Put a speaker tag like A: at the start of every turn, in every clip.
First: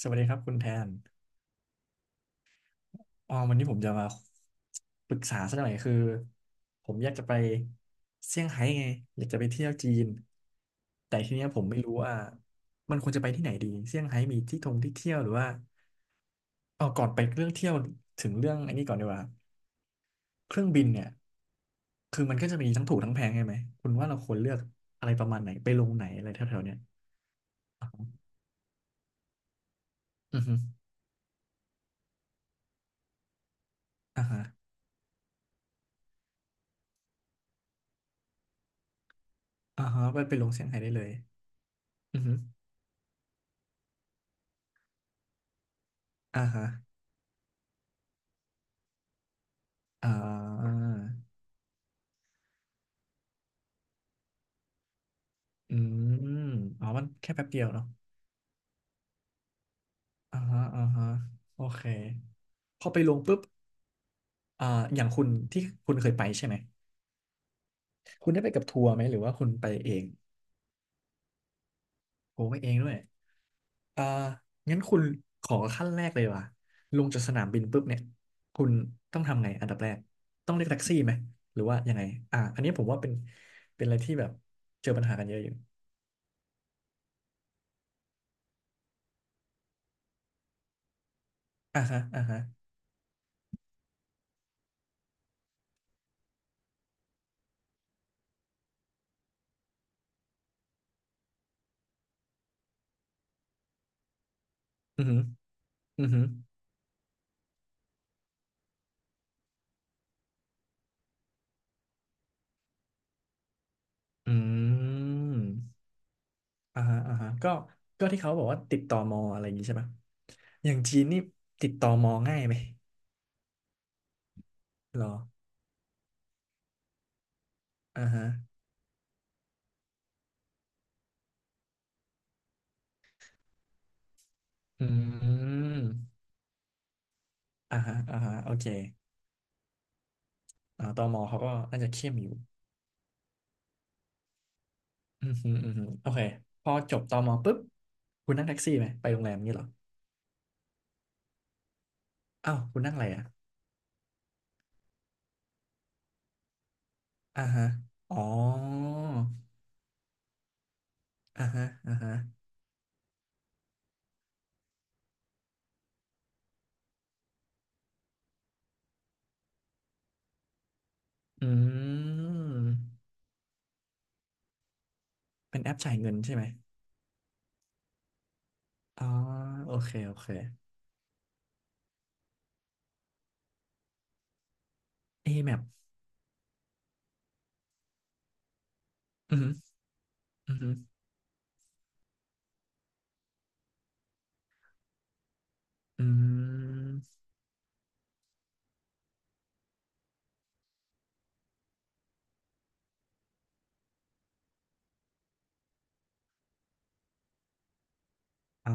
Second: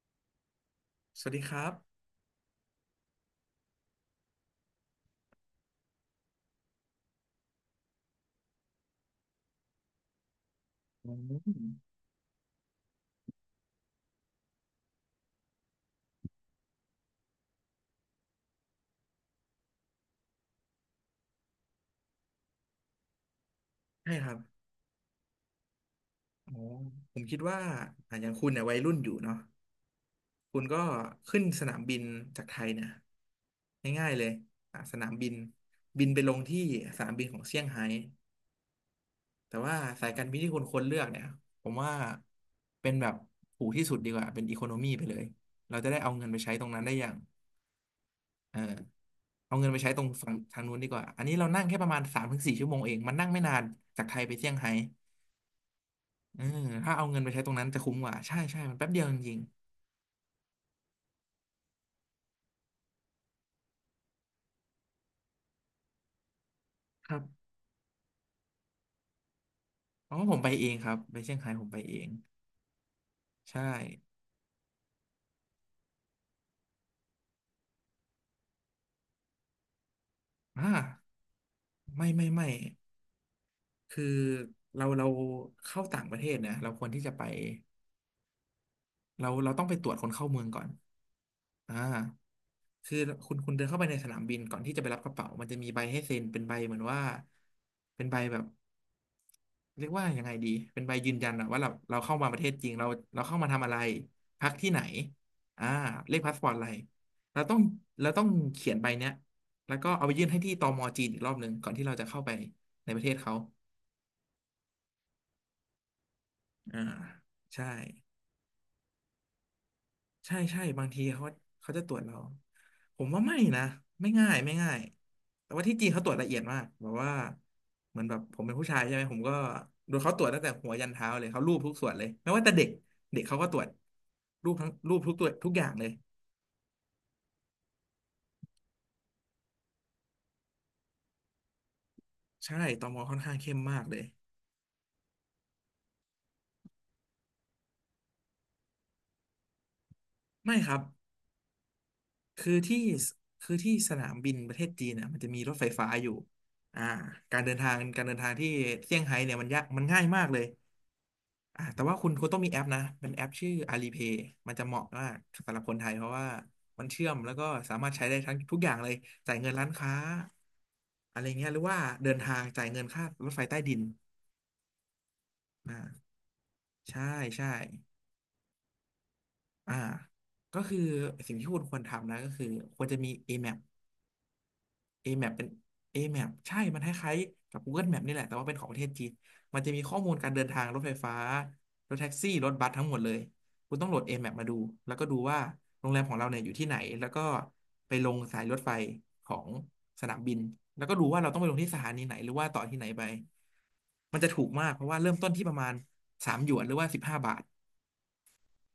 A: สวัสดีครับคุณแทน
B: สวัสดีครับ
A: อ๋อวันนี้ผมจะมาปรึกษาสักหน่อยคือผมอยากจะไปเซี่ยงไฮ้ไงอยากจะไปเที่ยวจีน
B: อื
A: แต่ทีเนี้ยผมไม่
B: ม
A: รู้ว่ามันควรจะไปที่ไหนดีเซี่ยงไฮ้มีที่ท่องที่เที่ยวหรือว่าอ๋อาก่อนไปเรื่องเที่ยวถึงเรื่องอันนี้ก่อนดีกว่าเครื่องบินเนี่ยคือมันก็จะมีทั้งถูกทั้งแพงใช่ไหมคุณว่า
B: ใช่
A: เรา
B: ค
A: ค
B: รั
A: ว
B: บ
A: รเลือกอะไรประมาณไหนไปลงไหนอะไร
B: อ๋อ
A: แถวๆเนี้ย
B: ผมคิดว่า
A: อ๋อ
B: อ่ะอย่างคุณเนี่ยวัยรุ่นอยู่เนาะ
A: อือฮึ
B: คุณก็ขึ้นสนามบินจากไทยเนี่ยง่ายๆเล
A: อ่า
B: ย
A: ฮะ
B: อ่ะสนามบินบินไปลงที่สนามบินของเซี่ยงไฮ้แต่ว่า
A: อ่าฮะ
B: สาย
A: ไป
B: การ
A: ไป
B: บิน
A: ล
B: ที่
A: ง
B: คุ
A: เซี่
B: ณ
A: ยง
B: ค
A: ไฮ้
B: วร
A: ได้
B: เลื
A: เล
B: อก
A: ย
B: เนี่ยผมว่า
A: อือฮึ
B: เป็นแบบถูกที่สุดดีกว่าเป็นอีโคโนมีไปเลยเราจะได้เอาเงินไป
A: อ่า
B: ใช้ต
A: ฮะ
B: รงนั้นได้อย่างเออเอาเงินไปใช้ตร
A: อ่
B: งฝั่งทางนู้นดีกว่าอัน
A: า
B: นี้เรานั่งแค่ประมาณ3 ถึง 4 ชั่วโมงเองมันนั่งไม่นานจากไทยไปเซี่ยงไฮ้
A: อื
B: เออ
A: มอ๋อ
B: ถ้า
A: มั
B: เอา
A: น
B: เงินไป
A: แค่
B: ใช้
A: แป๊
B: ต
A: บ
B: รง
A: เดี
B: นั้
A: ยว
B: นจะ
A: เนาะ
B: คุ้มกว่าใช่ใช่มันแป๊บเดียวจริง
A: อ่าฮะอ่าฮะโอเคพอไปลงปุ๊บอ่าอย่างคุณที่คุณเคยไปใช่ไหม
B: ๆครับ
A: คุณได้ไปกับทัวร์ไหมหรือว่าคุณไปเอง
B: เพราะว่าผมไปเองครับไปเซี่ยงไฮ้ผมไปเอง
A: โอ้ไปเองด้วย
B: ใช่
A: อ่างั้นคุณขอขั้นแรกเลยดีกว่ะลงจากสนามบินปุ๊บเนี่ยคุณต้องทำไงอันดับแรกต้องเรีย
B: อ่า
A: กแท็กซี่ไหมหรือว่ายังไง
B: ไม่ไม่
A: อ่า
B: ไม่
A: อันนี้ผมว่าเป็นอะไร
B: คือ
A: ที่แบบ
B: เรา
A: เจอปัญ
B: เรา
A: หากันเยอะอยู่
B: เข้าต่างประเทศเนี่ยเราควรที่จะไปเราต้องไปตรวจคนเข้าเมืองก่อนอ่า
A: อ่าฮะอ่าฮะ
B: คือคุณเดินเข้าไปในสนามบินก่อนที่จะไปรับกระเป๋ามันจะมีใบให้เซ็นเป็นใบเหมือนว่าเป็นใบแบบ เรียกว่ายังไงดี เป็นใบยืนยันอะว่าเราเข้ามาประเทศจริงเราเราเข้ามาทำอะไรพักที่ไหน
A: อือฮึ
B: อ่า
A: อือ
B: เลข
A: ฮึ
B: พาสปอร์ตอะไรเราต้องเราต้องเขียนใบเนี้ยแล้วก็เอาไปยื่นให้ที่ตมจีนอีกรอบหนึ่งก่อนที่เราจะเข้าไปในประเทศเขา
A: อืม อ่า
B: อ่า
A: ฮะอ่าฮะก็
B: ใช่
A: ก็ที่เขาบอกว่าติดต่อมออะไรอย่างงี้ใช่ปะ
B: ใช่
A: อย่าง
B: บาง
A: จี
B: ที
A: นนี่
B: เขา
A: ติ
B: เขา
A: ด
B: จะ
A: ต่อ
B: ตรวจ
A: มอ
B: เรา
A: ง่ายไหม
B: ผมว่าไม่นะไม่ง่าย
A: หรอ
B: แต่ว่าที่จีนเขาตรวจละเอียดมากแบบว่าเหมือ
A: อ่า
B: นแบบ
A: ฮะ
B: ผมเป็นผู้ชายใช่ไหมผมก็โดนเขาตรวจตั้งแต่หัวยันเท้าเลยเขารูปทุกส่วนเลยไม่ว่าแต่เด็กเด็กเขาก็ตรวจรูปทั้ง
A: อื
B: รูปทุกตัวทุกอย่างเลย
A: มอ่าฮะอ่าฮะโอเคอ่าตมเขาก็น่าจะเข้มอยู่
B: ใช่ตมค่อนข้างเข้มมากเลย
A: อืมฮึอืมฮึโอเคพอจบตมปุ๊บคุณนั่งแท็กซี่ไหมไปโรงแรมนี่เหรอ
B: ไม่ครับคือ
A: อ้าว
B: ที่
A: คุณนั่งอะไรอ่ะ
B: คือที่สนามบินประเทศจีนน่ะมันจะมีรถไฟฟ้าอยู่อ่าการ
A: อ่า
B: เดิน
A: ฮะ
B: ทางการเดิ
A: อ๋อ
B: นทางที่เซี่ยงไฮ้เนี่ยมันยากมันง่ายมากเลย
A: อ่า
B: อ่ะ
A: ฮะ
B: แต่
A: อ่า
B: ว่าคุณ
A: ฮะ
B: คุณต้องมีแอปนะเป็นแอปชื่อ Alipay มันจะเหมาะมากสำหรับคนไทยเพราะว่ามันเชื่อมแล้วก็สามารถใช้ได้ทั้งทุกอย่างเลยจ่ายเงินร้านค้าอะไร
A: อ
B: เงี้ยหรือว่า
A: ื
B: เดินทางจ่าย
A: ม
B: เงินค่ารถไฟใต้ดิน
A: เป็นแอป
B: อ่า
A: จ่ายเงินใช่ไหม
B: ใช่ใช่
A: อ๋อโอ
B: อ่า
A: เคโอเค
B: ก็คือสิ่งที่คุณควรทำนะก็คือควรจะมี AMAP AMAP
A: A
B: เป็น
A: map
B: AMAP ใช่ มันคล้ายๆกับ Google Map นี่แหละ แต่ว่าเป็นของประเทศจีน
A: อืม
B: มันจะมีข้อมูลการเดิน
A: อหืมออือ
B: ทาง
A: หือ
B: รถไฟฟ้ารถแท็กซี่รถบัสทั้งหมดเลยคุณต้องโหลด AMAP มาดูแล้วก็ดูว่าโรงแร
A: อื
B: มของเราเนี่ยอยู่ที่ไหนแล้ว
A: ม
B: ก็ไปลงสายรถไฟของสนามบินแล้วก็ดูว่าเราต้องไปลงที่สถานีไหนหรือว่าต่อที่ไหนไปมันจะถูกมากเพราะว่าเริ่มต้นที่ประมาณ3 หยวนหรือว่า15 บาท
A: อ๋อ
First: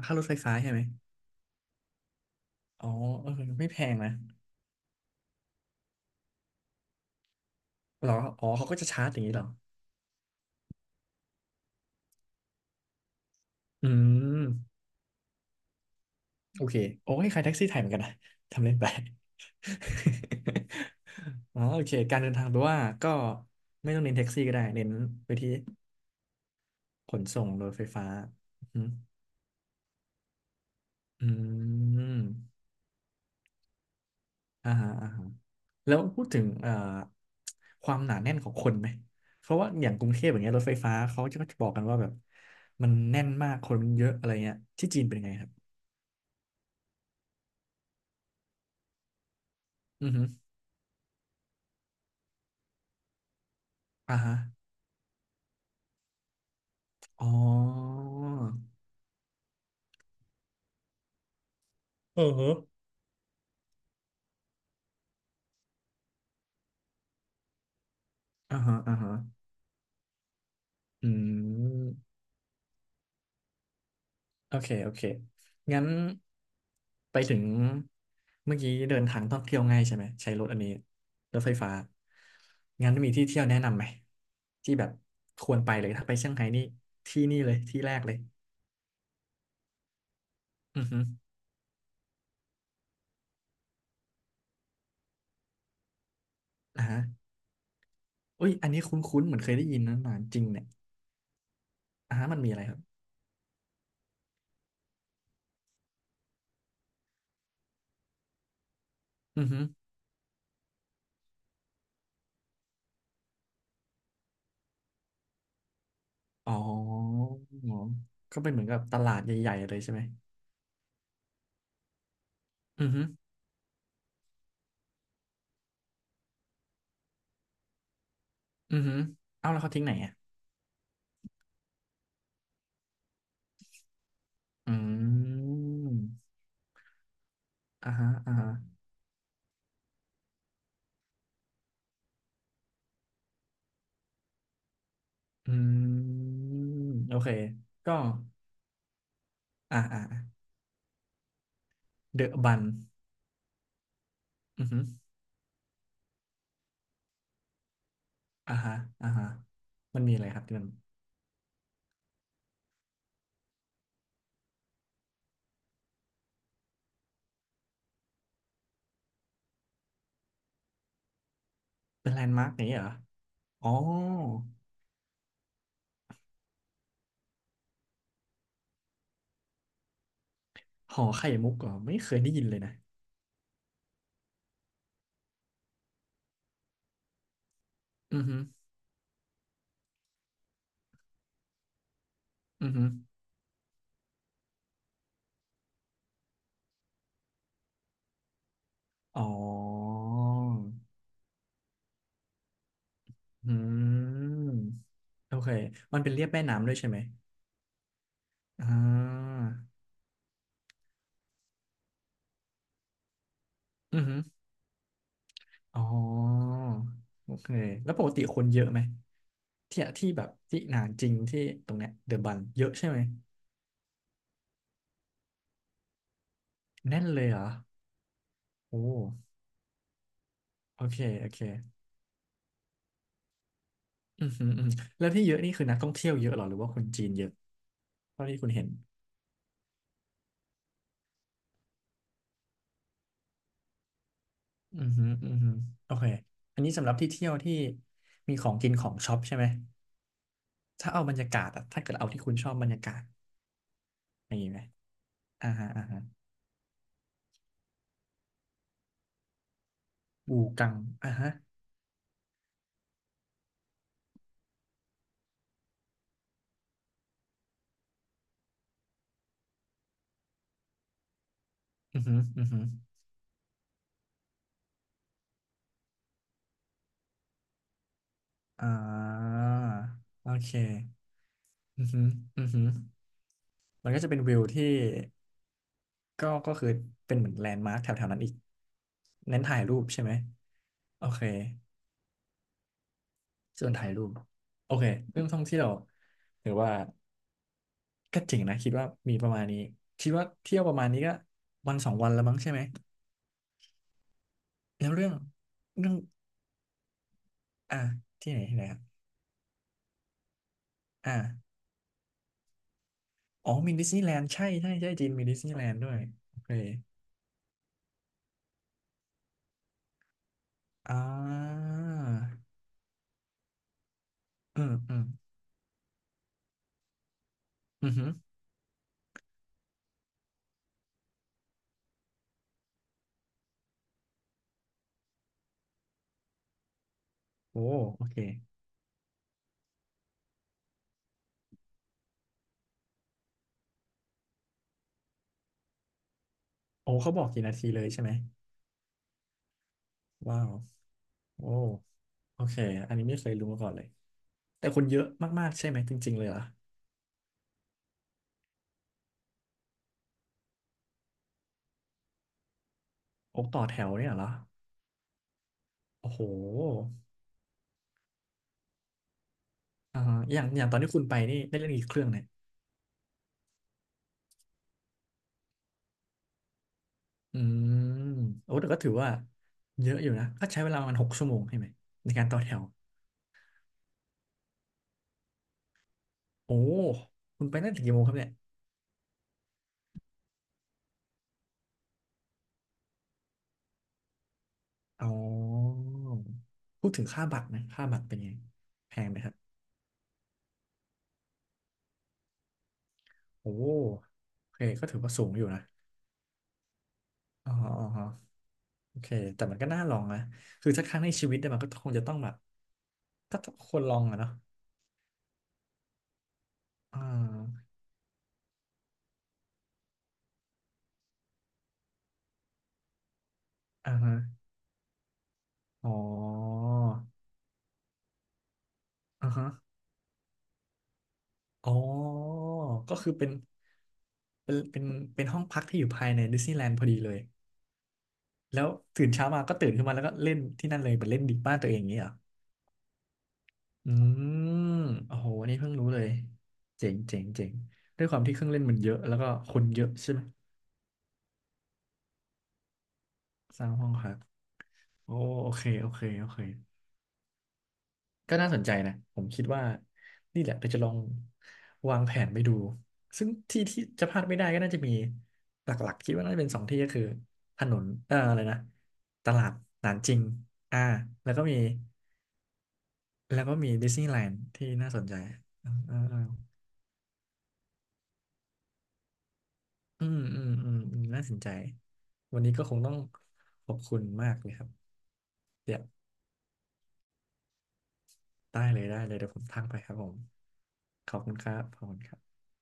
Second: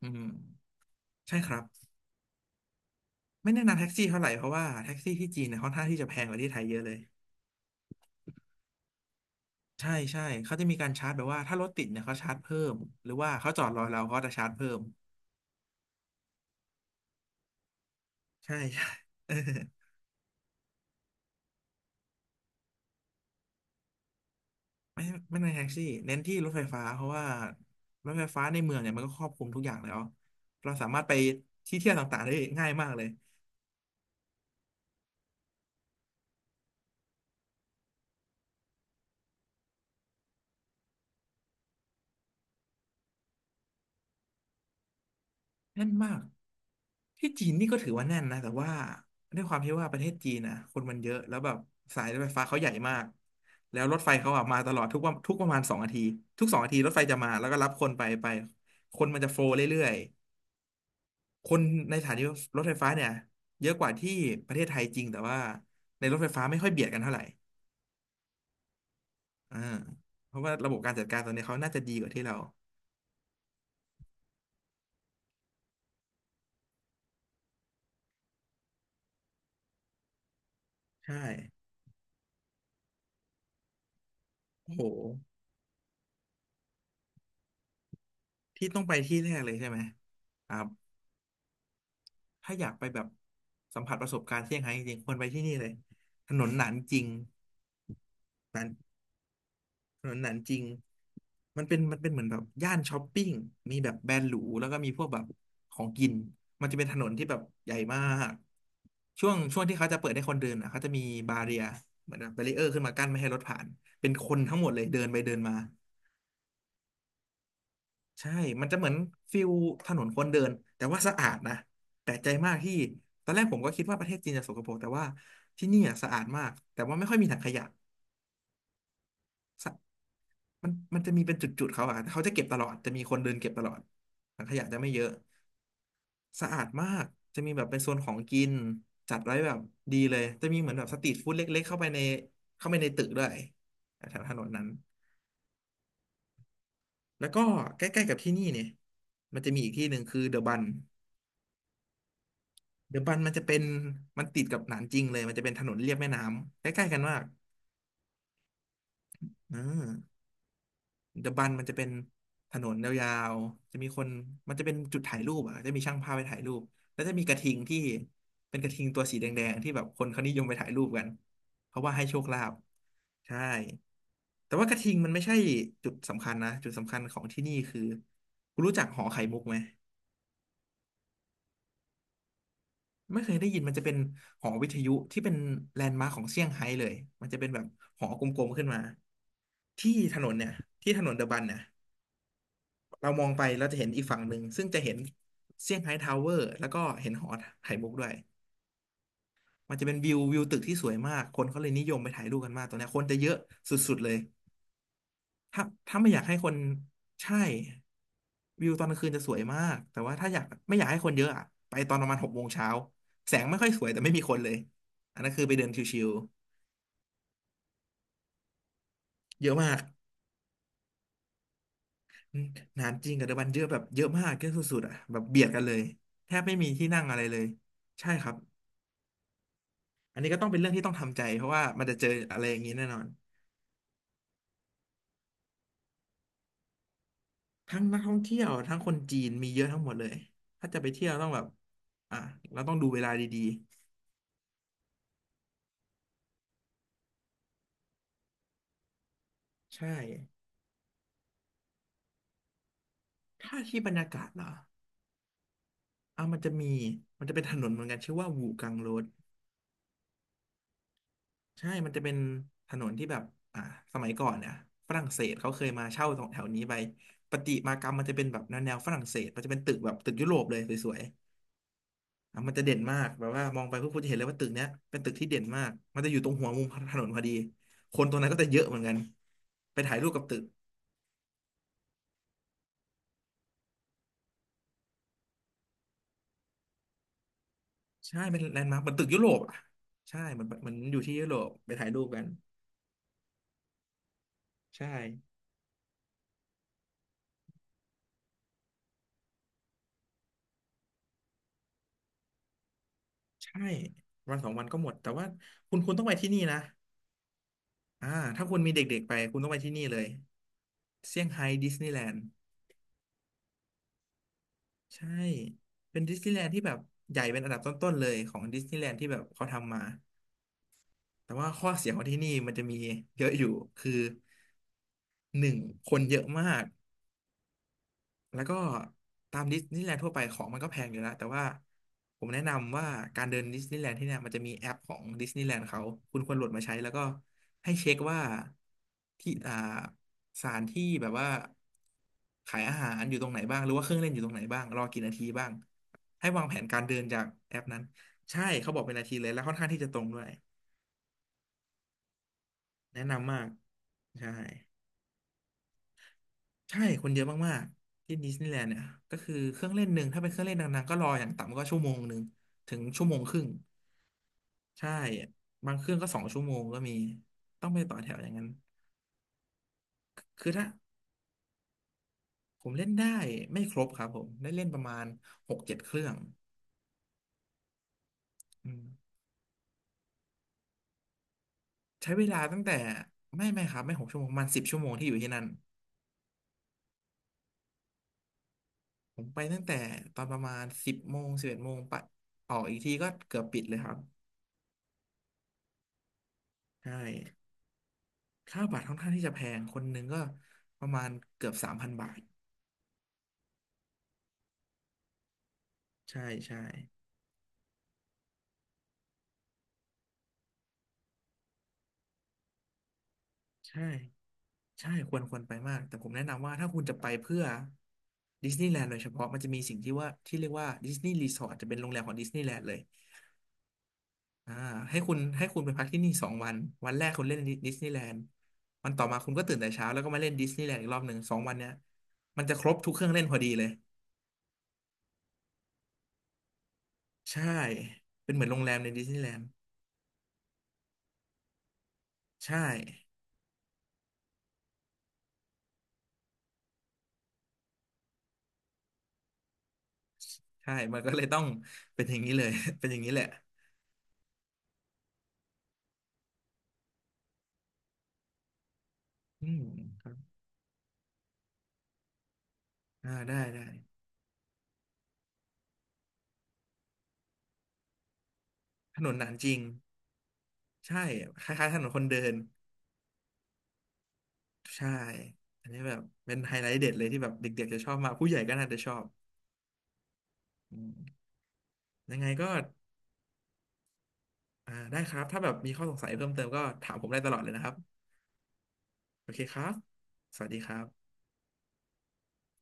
B: อื
A: ค่า
B: ม
A: รถไฟฟ้าใช่ไหม
B: ใช่ครับ
A: อ๋อเออ
B: ไม่แนะ
A: ไม่แพ
B: นำแท็ก
A: ง
B: ซี่
A: นะ
B: เท่าไหร่เพราะว่าแท็กซี่ที่จีนเนี่ยค่อนข้างที่จะแพงกว่าที่ไทยเยอะเลย
A: เหรออ๋อ เขาก็จะชาร์จอย่างนี้เหรอ
B: ใช่เขาจะมีการชาร์จแบบว่าถ้ารถติดเนี่ยเขาชาร์จเพิ่มหรือว่าเขาจอดรอ
A: อื
B: เราเขาจะ
A: ม
B: ชาร์จเพิ่ม
A: โอเค โอ้ยใครแท็กซี่ไทยเหมือนกันนะ
B: ใช่
A: ทำเล่น
B: ใช่
A: ไป
B: เออ
A: อ๋อ โอเค การเดินทางแปลว่าก็ไม่ต้องเน้นแท็กซี่ก็ได้ เน้น
B: ไม่
A: ไป
B: ไม่ใน
A: ที่
B: นแท็กซี่เน้นที่รถไฟฟ้าเพราะ
A: ขน
B: ว่า
A: ส่งรถไฟฟ้า
B: รถไฟฟ้าในเมือ
A: อื
B: ง
A: ม
B: เนี่ยมันก็ครอบคลุมทุกอย่างแล้วเราสามารถไป
A: อหือ
B: ที่เที่ยว
A: อื
B: ต่า
A: ม
B: งๆได้ง่ายมากเลย
A: อ่าฮะอ่าฮะ แล้วพูดถึงความหนาแน่นของคนไหมเพราะว่าอย่างกรุงเทพอย่างเงี้ยรถไฟฟ้าเขาจะก็จะบอกกันว่าแบบมันแน่นมากคนมันเยอะอะไรเงี้ยที่จีนเป็นไงครับ
B: แน่นมากที่จีนนี่ก็ถือว่าแน่นนะแต่ว่าด้วยความที่ว่าประเท
A: อื
B: ศ
A: อฮึ
B: จีนนะคนมันเยอะแล้วแบบสายรถไฟฟ้าเขาใหญ่มากแล้วรถไฟ
A: อ่า
B: เขา
A: ฮะ
B: อะมาตลอดทุกวันทุกประมาณสองนาทีทุกสองนาทีรถไฟจะ
A: อ๋อ
B: มาแล้วก็รับคนไปไปคนมันจะโฟลว์เรื่อย คนในสถา
A: เอ
B: นี
A: อฮะ
B: รถไฟฟ้าเนี่ยเยอะกว่าที่ประเทศไทยจริงแต่ว่าในรถไฟฟ้าไม่ค่อยเบียดกันเท่าไหร่
A: อ่าฮะอ่าฮะ
B: อ่าเพราะว่าระบบการจัด
A: อื
B: การตอนนี้เขาน่าจะดี
A: ม
B: กว่าที่เรา
A: โอเคโอเค งั้นไปถึงเมื่อกี้เดินทางท่องเที่ยวง่ายใช่ไหมใช้รถอันนี้
B: ใช่
A: รถไฟฟ้างั้นมีที่เที่ยวแนะนำไหม
B: โอ้
A: ที่
B: โห
A: แบบควรไปเลยถ้าไปเซี่ยงไฮ้นี่ที่นี่เลยที่แรกเลย
B: ที่ต้องไปที่แรกเลยใช่ไหมครับ
A: อือฮึ
B: ถ้าอยากไปแบบสัมผัสประสบการณ์เซี่ยงไฮ้จริงๆควรไปที่นี่เลยถนนหนาน
A: อ่า
B: จ
A: ฮะ
B: ริง
A: อุ้ย
B: หนา
A: อั
B: น
A: นนี้คุ้นๆเหมือนเคยได้ยินนะ
B: ถ
A: ห
B: น
A: นา
B: น
A: น
B: หนาน
A: จริง
B: จริ
A: เนี่
B: ง
A: ย
B: มันเป็น
A: อ่า
B: เหมือ
A: ฮะ
B: นแบ
A: มัน
B: บ
A: มีอะไรค
B: ย่า
A: รั
B: น
A: บ
B: ช้อปปิ้งมีแบบแบรนด์หรูแล้วก็มีพวกแบบของกินมันจะเป็นถนนที่แบบใหญ่มากช่วง
A: อือ
B: ช่
A: ฮึ
B: วงที่เขาจะเปิดให้คนเดินอ่ะเขาจะมีบาเรียเหมือนแบบแบรีเออร์ขึ้นมากั้นไม่ให้รถผ่านเป็นคนทั้งหมดเลยเดินไปเดินมา
A: อ๋อ
B: ใช่
A: ก็เป็นเหมื
B: มั
A: อ
B: น
A: น
B: จะ
A: กับ
B: เหมือน
A: ตลาด
B: ฟิ
A: ให
B: ล
A: ญ่ๆเลย
B: ถ
A: ใช่ไห
B: น
A: ม
B: นคนเดินแต่ว่าสะอาดนะแปลกใจมากที่
A: อือฮึ
B: ตอนแรกผมก็คิดว่าประเทศจีนจะสกปรกแต่ว่าที่นี่อะสะอาดมากแต่ว่าไม่ค่อยมีถังขยะ
A: อือฮึเอ้าแล้วเขาทิ้งไหนอ่ะ
B: มันจะมีเป็นจุดๆเขาอะเขาจะเก็บตลอดจะมีคนเดินเก็บตลอดถังขยะ
A: อื
B: จะไม่เยอะ
A: ม
B: สะอาดมากจะมีแบบเป็นโซ
A: อ่า
B: นข
A: ฮะ
B: อง
A: อ่า
B: กิ
A: ฮะ
B: นจัดไว้แบบดีเลยจะมีเหมือนแบบสตรีทฟู้ดเล็กๆเข้าไปในตึกด้วยแถวถนนนั้น
A: อืมโอ
B: แล้
A: เค
B: วก็ใก
A: ก็
B: ล้ๆกับที่นี่เนี่ยมันจะมีอีก
A: อ่า
B: ที่หนึ่
A: อ่า
B: งคือเดอะบัน
A: เดอะบัน
B: เดอะบันมันจะเป็นมันติดกับ
A: อือ
B: หนา
A: ฮึ
B: นจริงเลยมันจะเป็นถนนเลียบแม่น้ำใกล้ๆกันมาก
A: อ่าฮะอ่าฮะ
B: อ่
A: มันมี
B: า
A: อะไรครับที่มัน
B: เดอะบันมันจะเป็นถนนยาวๆจะมีคนมันจะเป็นจุดถ่ายรูปอ่ะจะมีช่างภาพไปถ่ายรูปแล้วจะมีกระทิงที่เป็นกระทิงตัวสีแดงๆที่แบบคนเขานิยมไปถ่ายรูปกันเพราะว่าให้
A: เป็น
B: โช
A: แล
B: ค
A: นด์
B: ลา
A: มาร์ก
B: ภ
A: นี้เหรอ
B: ใช่
A: อ๋อ
B: แต่ว่ากระทิงมันไม่ใช่จุดสำคัญนะจุดสำคัญของที่นี่คือคุณรู้จักหอไข่มุกไหม
A: หอไข่มุกเหรอไม่เคยได้ยินเลยนะ
B: ไม่เคยได้ยินมันจะเป็นหอวิทยุที่เป็นแลนด์มาร์คของเซี่ยงไฮ้เลยมันจะเป็นแบบหอ
A: อื
B: ก
A: อฮึ
B: ลมๆขึ้นมาที่ถนนเนี่ยที่ถนนเดอะบันเนี่ย
A: อือฮึ
B: เรามองไปเราจะเห็นอีกฝั่งหนึ่งซึ่งจะเห็นเซี่ยงไฮ้ทาวเวอร์แล้วก็เห็นหอไข่มุกด้วย
A: อ๋อ
B: มันจะเป็นวิวตึกที่สวยมากคนเขาเลยนิยมไปถ่ายรูปกันมากตรงเนี้ยคนจะเยอะ
A: อื
B: สุดๆเลย
A: มโอเค
B: ถ้า
A: มั
B: ถ้า
A: น
B: ไม่
A: เป็น
B: อยา
A: เรี
B: ก
A: ยบ
B: ให้
A: แม่
B: คน
A: น้ำด้วยใช่ไหม
B: ใช่
A: อ่
B: วิวตอนกลางคืนจะสว
A: า
B: ยมากแต่ว่าถ้าอยากไม่อยากให้คนเยอะอะไปตอนประมาณหกโมงเช้าแสงไม่ค่อยสวย
A: อื
B: แต่
A: อ
B: ไม่
A: ฮึ
B: มีคน
A: อ
B: เลยอันนั้นคือไปเดิน
A: อ๋
B: ชิว
A: อโอเคแล้วปกติคนเยอะไหม
B: ๆเยอะมา
A: ที่
B: ก
A: ที่แบบที่หนานจริงที่ตรงเนี้ยเดอะบั
B: อื
A: น
B: ม
A: เยอะ
B: นา
A: ใช่
B: น
A: ไหม
B: จริงกับเดอะบันเยอะแบบเยอะมากเยอะสุดๆอ่ะแบบเบียดกันเลยแทบไม่มีที่นั่
A: แน่
B: ง
A: น
B: อะ
A: เล
B: ไร
A: ย
B: เล
A: เหร
B: ย
A: อ
B: ใช่ครับ
A: โอ้
B: อันนี้ก็ต้องเป็นเรื่อง
A: โอ
B: ที่ต้อง
A: เค
B: ทำใจ
A: โอเค
B: เพราะว่ามันจะเจออะไรอย่างนี้แน่นอน
A: อือฮึอือหึแล้วที่เยอะนี่คือนักท่องเที่ยวเยอะเหรอหรือว่าคนจีนเยอะ
B: ทั้งนักท่อง
A: เท่าที่
B: เที่ย
A: คุ
B: ว
A: ณเห็น
B: ทั้งคนจีนมีเยอะทั้งหมดเลยถ้าจะไปเที่ยวต้องแบบอ่ะเราต้องดูเวลาดี
A: อือฮึอือฮึอโอเคอันนี้สำหรับที่เที่ยวที่มีของกินของช็อปใช่ไหม
B: ๆใช่
A: ถ้าเอาบรรยากาศอะถ้าเกิดเอาที่คุณชอบบรรยากาศ
B: ถ้าที่บรรยากาศ
A: อย่า
B: เห
A: ง
B: ร
A: นี้
B: อ
A: ไหมอ่าฮะอ่าฮะ
B: อ่ะมันจะมีมันจะเป็นถนนเหมือนกันชื่อว่าวูกังโรด
A: บูกังอ่าฮะ
B: ใช่ มันจะเป็นถนนที่แบบอ่ะสมัยก่อนเนี่ยฝรั่งเศสเขาเคยมาเช่าตรงแถวนี้ไปประติมากรรมมันจะเป็นแบบแนวฝรั่งเศสมันจะเป็นตึกแบบตึกยุโรปเลยสวย
A: อือฮึ
B: อ่ะ
A: อือ
B: มัน
A: ฮึ
B: จะเด่นมากแบบว่ามองไปพวกคุณจะเห็นเลยว่าตึกเนี้ยเป็นตึกที่เด่นมากมันจะอยู่ตรงหัวมุมถนนพอดีคนตรงนั้นก็จะเยอะ
A: อ่
B: เหมือนกัน
A: า
B: ไปถ่ายรูปกับ
A: โอ
B: ตึก
A: เคอือฮึอือฮึมันก็จะเป็นวิวที่ก็ก็คือเป็นเหมือนแลนด์มาร์คแถวๆ
B: ใช่
A: นั้นอีก
B: เป็นแลนด์มาร์คเหมือนตึกยุโรป
A: เน้น
B: อ่ะ
A: ถ่ายรูปใช่ไหม
B: ใช่เหมอนอยู่
A: โอ
B: ที่
A: เค
B: ยุโรปไปถ่ายรูปกัน
A: ส่วนถ่ายรูปโอเค
B: ใช่
A: เรื่องท่องเที่ยวหรือว่าก็เจริงนะคิดว่ามีประมาณนี้คิดว่าเที่ยวประมาณนี้ก็วันสองวันละมั้งใช่ไหม
B: ใช่วันสองวันก็ห
A: แล้
B: ม
A: ว
B: ด
A: เรื่
B: แต่
A: อง
B: ว่าคุณ
A: เรื่
B: คุ
A: อ
B: ณ
A: ง
B: ต้องไปที่นี่นะ
A: อ่ะ
B: อ่า
A: ที่ไหน
B: ถ้าคุ
A: ที่
B: ณ
A: ไหน
B: มี
A: ครับ
B: เด็กๆไปคุณต้องไปที่นี่เลย
A: อ่า
B: เซี่ยงไฮ้ดิสนีย์แลนด์
A: อ๋อมีดิสนีย์แลนด์ใช่ใช่ใช่จี
B: ใช่
A: นมีดิสนีย์แลนด์ด้ว
B: เป็
A: ย
B: นดิสนีย์
A: โอ
B: แลน
A: เค
B: ด์ที่แบบใหญ่เป็นอันดับต้นๆเลยของดิสนีย์แลนด์ที่แบบเขาทำมา
A: อ่
B: แต่ว่าข้อ
A: า
B: เสียของที่นี่มันจะมีเยอะอยู่คือ
A: อืมอืม
B: หนึ่งคนเยอะมาก
A: อือหือ
B: แล้วก็ตามดิสนีย์แลนด์ทั่วไปของมันก็แพงอยู่แล้วแต่ว่าผมแนะนำว่าการเดินดิสนีย์แลนด์ที่เนี่ยมันจะมีแอปของดิสนีย์แลนด์เขาคุณควรโหลดมาใช้แล้วก็
A: โอ้
B: ให้เช็ค
A: โอเค
B: ว่าที่สถานที่แบบว่าขายอาหารอยู่ตรงไหนบ้างหรือว่าเครื่องเล่นอยู่ตรงไหนบ้างรอกี่นาทีบ้างให้วางแผนการ
A: โอ้
B: เดิน
A: เขา
B: จา
A: บอ
B: ก
A: กกี่นา
B: แอป
A: ที
B: นั้
A: เล
B: น
A: ยใช่ไหม
B: ใช่เขาบอกเป็นนาทีเลยแล้วค่อนข้างที่จะตรงด้วย
A: ว้าวโอ้โอเค อันนี้
B: แนะ
A: ไม่เค
B: นำ
A: ย
B: มา
A: รู้
B: ก
A: มาก่อนเลย
B: ใช่
A: แต่คนเยอะมากๆใช่ไหมจริงๆเลยเหรอ
B: ใช่คนเยอะมากๆที่ดิสนีย์แลนด์เนี่ยก็คือเครื่องเล่นหนึ่งถ้าเป็นเครื่องเล่นดังๆก็รออย่างต่ำก็ชั่วโมงหนึ่งถึงชั่วโมงค
A: โอ้
B: รึ่ง
A: ต่อแถวเนี่ยเหรอ
B: ใช่บางเครื่องก็
A: โอ้
B: ส
A: โห
B: องชั่วโมงก็มีต้องไปต่อแถวอย่างนั้น
A: อ่าอย่าง
B: คือ
A: อ
B: ถ้า
A: ย่างตอนที่คุณไปนี่ได้เล่นกี่เครื่องเนี่ย
B: ผมเล่นได้ไม่ครบครับผมได้เล่นประมาณ6-7 เครื่อง
A: อืมโอ้แต่
B: อื
A: ก็
B: ม
A: ถือว่าเยอะอยู่นะก็ใช้เวลาประมาณ6 ชั่วโมงใช่ไหมใน
B: ใช้เว
A: การต่
B: ลา
A: อแถ
B: ตั้ง
A: ว
B: แต่ไม่ครับไม่6 ชั่วโมงประมาณ10 ชั่วโมงที่อยู่ที่นั่น
A: โอ้คุณไปตั้งแต่กี่โมงครับเนี่ย
B: ผมไปตั้งแต่ตอนประมาณ10 โมง 11 โมงไปออกอีกทีก็เกือบปิดเลยครับ
A: อ๋อพูด
B: ใช่
A: ถึงค่าบัตรนะค่าบัตรเป็นไง
B: ค่าบัตรค่อ
A: แพ
B: นข้า
A: ง
B: ง
A: ไหม
B: ที่
A: ค
B: จะ
A: รับ
B: แพงคนหนึ่งก็ประมาณเกือบ3,000 บาท
A: โอ้โอเคก็ถือว่าสูงอยู่นะ
B: ใช่ใช่
A: อ๋ออ๋ออ๋อโอเคแต่มันก็น่าลองนะคือถ้าครั้งในชีวิตเนี่ยมันก็คงจะต้องแบบก็ต้องคว
B: ใช่
A: รลองอะเนาะ
B: ใช่ควรไปมากแต่ผมแนะนำว่าถ้าคุณจะ
A: อ่
B: ไปเพื่อ
A: า
B: ดิสนีย์แลนด์โดยเฉพาะมันจะมีสิ่งที่ว่าที่เรียกว่าดิสนีย์รีสอร์ทจะเป็นโรงแรมของดิสนีย์แลนด์เลย
A: อ่าฮะ
B: อ่าให้คุณไปพัก
A: อ๋อ
B: ที่นี่สองวันวันแรกคุณเล่นดิสนีย์แลนด์วันต่อมาคุ
A: อ่า
B: ณก็
A: ฮะ
B: ตื่นแต่เช้าแล้วก็มาเล่นดิสนีย์แลนด์อีกรอบหนึ่งสองวันเนี้
A: อ๋
B: ย
A: อ
B: มันจะครบทุก
A: ก็
B: เครื่อ
A: คือ
B: งเล่น
A: เป็น
B: พอดีเลย
A: เป็นเป็นเป็นห้องพักที่อยู่ภายในดิสนีย์แลนด์พอดีเลย
B: ใช่เป็นเหมือนโร
A: แล้
B: ง
A: ว
B: แรมในดิ
A: ตื่
B: ส
A: น
B: นีย์
A: เช้า
B: แลน
A: มา
B: ด์
A: ก็ตื่นขึ้นมาแล้วก็เล่นที่นั่นเลยเหมือนเล่นดิบบ้านตัวเองอย่างนี้เหรอ
B: ใช่
A: อืมโอ้โหอันนี้เพิ่งรู้เลยเจ๋งเจ๋งเจ๋งด้วยความที่เครื่องเล่นมันเยอะแล้วก็คนเยอะใช่ไหม
B: ใช่มันก็เลยต้องเป็นอย่างนี้เลย เป็นอย่างนี้แหละ
A: สร้างห้องครับโอ้โอเคโอเคโอเคก็น่าสนใจนะผมคิด
B: อืม
A: ว่า
B: ครับ
A: นี่แหละเราจะลองวางแผนไปดู
B: อ่า
A: ซึ่ง
B: ได้
A: ที่
B: ได้
A: ที่จะพลาดไม่ได้ก็น่าจะมีหลักๆคิดว่าน่าจะเป็นสองที่ก็คือถนนอะไรนะ
B: ถนนห
A: ต
B: นาน
A: ลา
B: จ
A: ด
B: ริง
A: หนานจริงอ่า
B: ใช่
A: แล้วก็
B: ค
A: มี
B: ล้ายๆถนนคนเดิน
A: แล้วก็มีดิสนีย์แลนด์ที่
B: ใช่
A: น่าสนใจ
B: อั
A: อ่
B: นนี้แบบเป็นไฮ
A: า
B: ไลท์เด็ดเลยที่แบบเด็กๆจะชอบมากผู้ใหญ่ก็น่าจะชอบ
A: อืมอืมอื
B: อื
A: ม
B: ม
A: อืมน่าสนใจ
B: ยังไง
A: วัน
B: ก็
A: นี้ก็คงต้องขอบคุณมากเลยครับ
B: อ่าได้ครับถ้าแบบมี
A: เดี๋ย
B: ข้
A: ว
B: อสงสัยเพิ่มเติมก็ถามผมได้ตลอดเลยนะครับ
A: ได้เลยได้เลยเดี๋
B: โอ
A: ยวผ
B: เค
A: ม
B: ค
A: ทั
B: รั
A: ก
B: บ
A: ไปครับผม
B: สวัสดีครั
A: ข
B: บ
A: อบคุณครับขอบคุณครับ